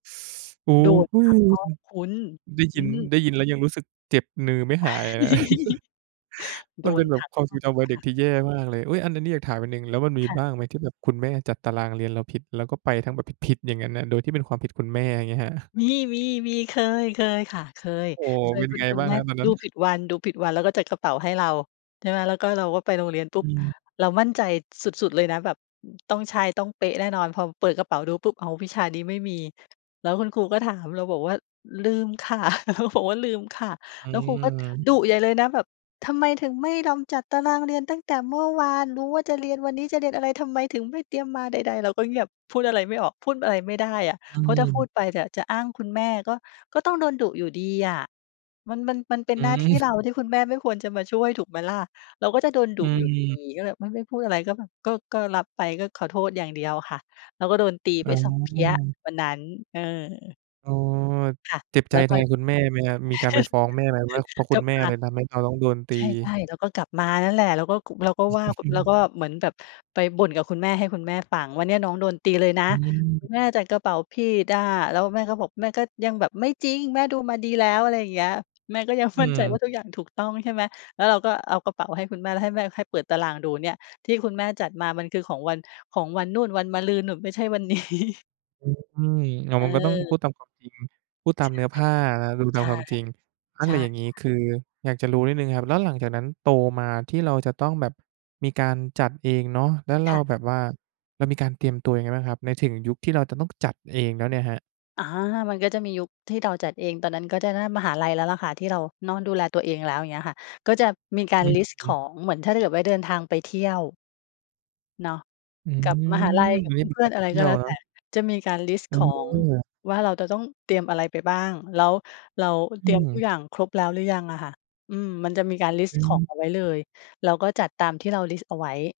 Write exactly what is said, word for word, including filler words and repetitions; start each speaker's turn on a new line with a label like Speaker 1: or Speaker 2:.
Speaker 1: โอ้
Speaker 2: โดน
Speaker 1: โฮ
Speaker 2: ทั้งห้องคุณ
Speaker 1: ได้ย
Speaker 2: อ
Speaker 1: ิ
Speaker 2: ื
Speaker 1: น ไ
Speaker 2: ม
Speaker 1: ด้ยินแล้วยังรู้สึกเจ็บนือไม่หายเลยนะ
Speaker 2: โ
Speaker 1: ม
Speaker 2: ด
Speaker 1: ันเป
Speaker 2: น
Speaker 1: ็นแบ
Speaker 2: ท
Speaker 1: บ
Speaker 2: ั้ง
Speaker 1: ความ
Speaker 2: ห
Speaker 1: ท
Speaker 2: ้
Speaker 1: ร
Speaker 2: อ
Speaker 1: ง
Speaker 2: ง
Speaker 1: จำวัย
Speaker 2: ค
Speaker 1: เด็
Speaker 2: ่
Speaker 1: ก
Speaker 2: ะ
Speaker 1: ที่แย่มากเลย อุ๊ย อัน อันนี้อยากถามอันหนึ่ง แล้วมันมี
Speaker 2: ค่
Speaker 1: บ
Speaker 2: ะ
Speaker 1: ้างไหมที่แบบคุณแม่จัดตารางเรียนเราผิด เราก็ไปแบบผิด ๆ อย่างงั้นอะ โดยที่เป็นความผิดคุณแม่ อย่างเงี้ยครับ?
Speaker 2: มี ๆ ๆ เคย เคยค่ะ เคย
Speaker 1: โอ้
Speaker 2: เค
Speaker 1: เ
Speaker 2: ย
Speaker 1: ป็น
Speaker 2: ค
Speaker 1: ไง
Speaker 2: ุ้น
Speaker 1: บ้าง
Speaker 2: ๆ ว่
Speaker 1: ค
Speaker 2: า
Speaker 1: รับตอนน
Speaker 2: ด
Speaker 1: ั
Speaker 2: ู
Speaker 1: ้น?
Speaker 2: ผิดวัน ดูผิดวัน แล้วก็จัดกระเป๋าให้เรา ใช่ไหม แล้วก็เราก็ไปโรงเรียนปุ๊
Speaker 1: อ
Speaker 2: บ
Speaker 1: ืม
Speaker 2: เรามั่นใจสุด ๆ เลยนะ แบบ อ ต้องใช่ ต้องเป๊ะแน่นอน พอเปิดกระเป๋าดูปุ๊บ อ้าว วิชานี้ไม่มี แล้วคุณครูก็ถาม เราบอกว่า "ลืมค่ะ" บอกว่า "ลืมค่ะ"
Speaker 1: อื
Speaker 2: แล้วครูก็
Speaker 1: ม
Speaker 2: ดุใหญ่เลยนะ แบบ "ทำไมถึงไม่รำ จัดตารางเรียนตั้งแต่เมื่อวาน? รู้ว่าจะเรียน วันนี้จะเรียนอะไร? ทำไมถึงไม่เตรียมมา?" ใด ๆ เราก็เงียบ พูดอะไรไม่ออก พูดอะไรไม่ได้อะ
Speaker 1: อื
Speaker 2: เพราะถ้าพู
Speaker 1: ม
Speaker 2: ดไปเนี่ยจะอ้างคุณแม่ก็ ก็ต้องโดนดุอยู่ดีอะ มัน มัน มันเป็
Speaker 1: อ
Speaker 2: นหน้าที่
Speaker 1: ืม
Speaker 2: เรา ที่คุณแม่ไม่ควรจะมาช่วยถูกไหมล่ะ เราก็จะโดนดุ
Speaker 1: อื
Speaker 2: อยู่ดี
Speaker 1: ม
Speaker 2: ก็เลยไม่ ไม่พูดอะไรก็แบบ ก็ ก็รับไป ก็ขอโทษอย่างเดียวค่ะ เราก็โดนตี
Speaker 1: อ
Speaker 2: ไป
Speaker 1: ๋
Speaker 2: สอง เพี๊ยะ
Speaker 1: อ
Speaker 2: วันนั้น เออ
Speaker 1: อ๋อ
Speaker 2: ค่ะ
Speaker 1: เจ็บใ
Speaker 2: แล
Speaker 1: จ
Speaker 2: ้ว
Speaker 1: แ
Speaker 2: พ
Speaker 1: ท
Speaker 2: อ
Speaker 1: นคุณแม่ไหมครับ มีการไปฟ้องแม่ไหมว่า เพราะค
Speaker 2: ก
Speaker 1: ุ
Speaker 2: ลั
Speaker 1: ณ
Speaker 2: บ
Speaker 1: แม่
Speaker 2: มา
Speaker 1: เลยทำให้เราต้องโดนต
Speaker 2: ใช
Speaker 1: ี?
Speaker 2: ่ ๆ เราก็กลับมานั่นแหละ เราก็ ก เราก็ว่า เราก็เหมือนแบบไปบ่นกับคุณแม่ ให้คุณแม่ฟังว่า "เนี่ยวันนี้น้องโดนตีเลยนะ
Speaker 1: อืม
Speaker 2: คุณแม่จัดกระเป๋าผิดอะ" แล้วแม่ก็บอก แม่ก็ยังแบบ "ไม่จริง แม่ดูมาดีแล้ว" อะไรอย่างเงี้ย แม่ก็ยัง
Speaker 1: อื
Speaker 2: มั่นใจว่
Speaker 1: ม
Speaker 2: าทุกอย่างถูกต้อง ใช่ไหม แล้วเราก็เอากระเป๋าให้คุณแม่ แล้วให้แม่ ให้เปิดตารางดูเนี่ย ที่คุณแม่จัดมามันคือของวัน ของวันนู่น วันมะรืนนู่น ไม่ใช่วัน นี้
Speaker 1: อือ อา มันก็ต้องพ
Speaker 2: เออ
Speaker 1: ูดตามความจริง พูดตา
Speaker 2: ใช
Speaker 1: ม
Speaker 2: ่
Speaker 1: เนื้อผ้า อา ดูต
Speaker 2: ใช
Speaker 1: าม
Speaker 2: ่
Speaker 1: ความจริง อะ
Speaker 2: ใช
Speaker 1: ไร
Speaker 2: ่
Speaker 1: อย่างงี
Speaker 2: ค
Speaker 1: ้
Speaker 2: ่ะ
Speaker 1: คืออยากจะรู้นิดหนึ่งครับ แล้วหลังจากนั้นโตมา ที่เราจะต้องแบบมีการจัดเองเนาะ แล้วเร
Speaker 2: ค
Speaker 1: า
Speaker 2: ่ะ
Speaker 1: แบบว่า เรามีการเตรียมตัวยังไงบ้างครับ ใน ถึงยุคที่เราจะต้องจัดเองแล้วเนี่ยครับ?
Speaker 2: อา มันก็จะมียุคที่เราจัดเอง ตอนนั้นก็จะน่า มหาลัยแล้วล่ะค่ะ ที่เราเนาะดูแลตัวเองแล้ว อย่างเงี้ยค่ะ ก็จะมีกา
Speaker 1: อ
Speaker 2: ร
Speaker 1: ือ
Speaker 2: ลิสต์
Speaker 1: ฮ
Speaker 2: ข
Speaker 1: ึ
Speaker 2: อง เหมือนถ้าเกิดว่าเดินทางไปเที่ยว เนาะ
Speaker 1: อื
Speaker 2: กับมหาลั
Speaker 1: ม
Speaker 2: ย กับ
Speaker 1: เรียกเป็
Speaker 2: เ
Speaker 1: น
Speaker 2: พื
Speaker 1: ก
Speaker 2: ่
Speaker 1: า
Speaker 2: อ
Speaker 1: ร
Speaker 2: น
Speaker 1: ไ
Speaker 2: ๆ
Speaker 1: ป
Speaker 2: อะไร
Speaker 1: เที่
Speaker 2: ก็
Speaker 1: ยว
Speaker 2: แล้ว
Speaker 1: เน
Speaker 2: แ
Speaker 1: า
Speaker 2: ต
Speaker 1: ะ?
Speaker 2: ่ จะมีการลิสต์ของ
Speaker 1: เออ
Speaker 2: ว่าเราจะต้องเตรียมอะไรไปบ้าง แล้วเราเ
Speaker 1: อ
Speaker 2: ตรียมทุก
Speaker 1: ือ
Speaker 2: อย่างครบแล้วหรือยังอะค่ะ อืม มันจะมีการลิส
Speaker 1: อ
Speaker 2: ต
Speaker 1: ื
Speaker 2: ์ขอ
Speaker 1: ม
Speaker 2: งเอาไว้เลย เราก็จัดตามที่เราลิสต์เอาไว้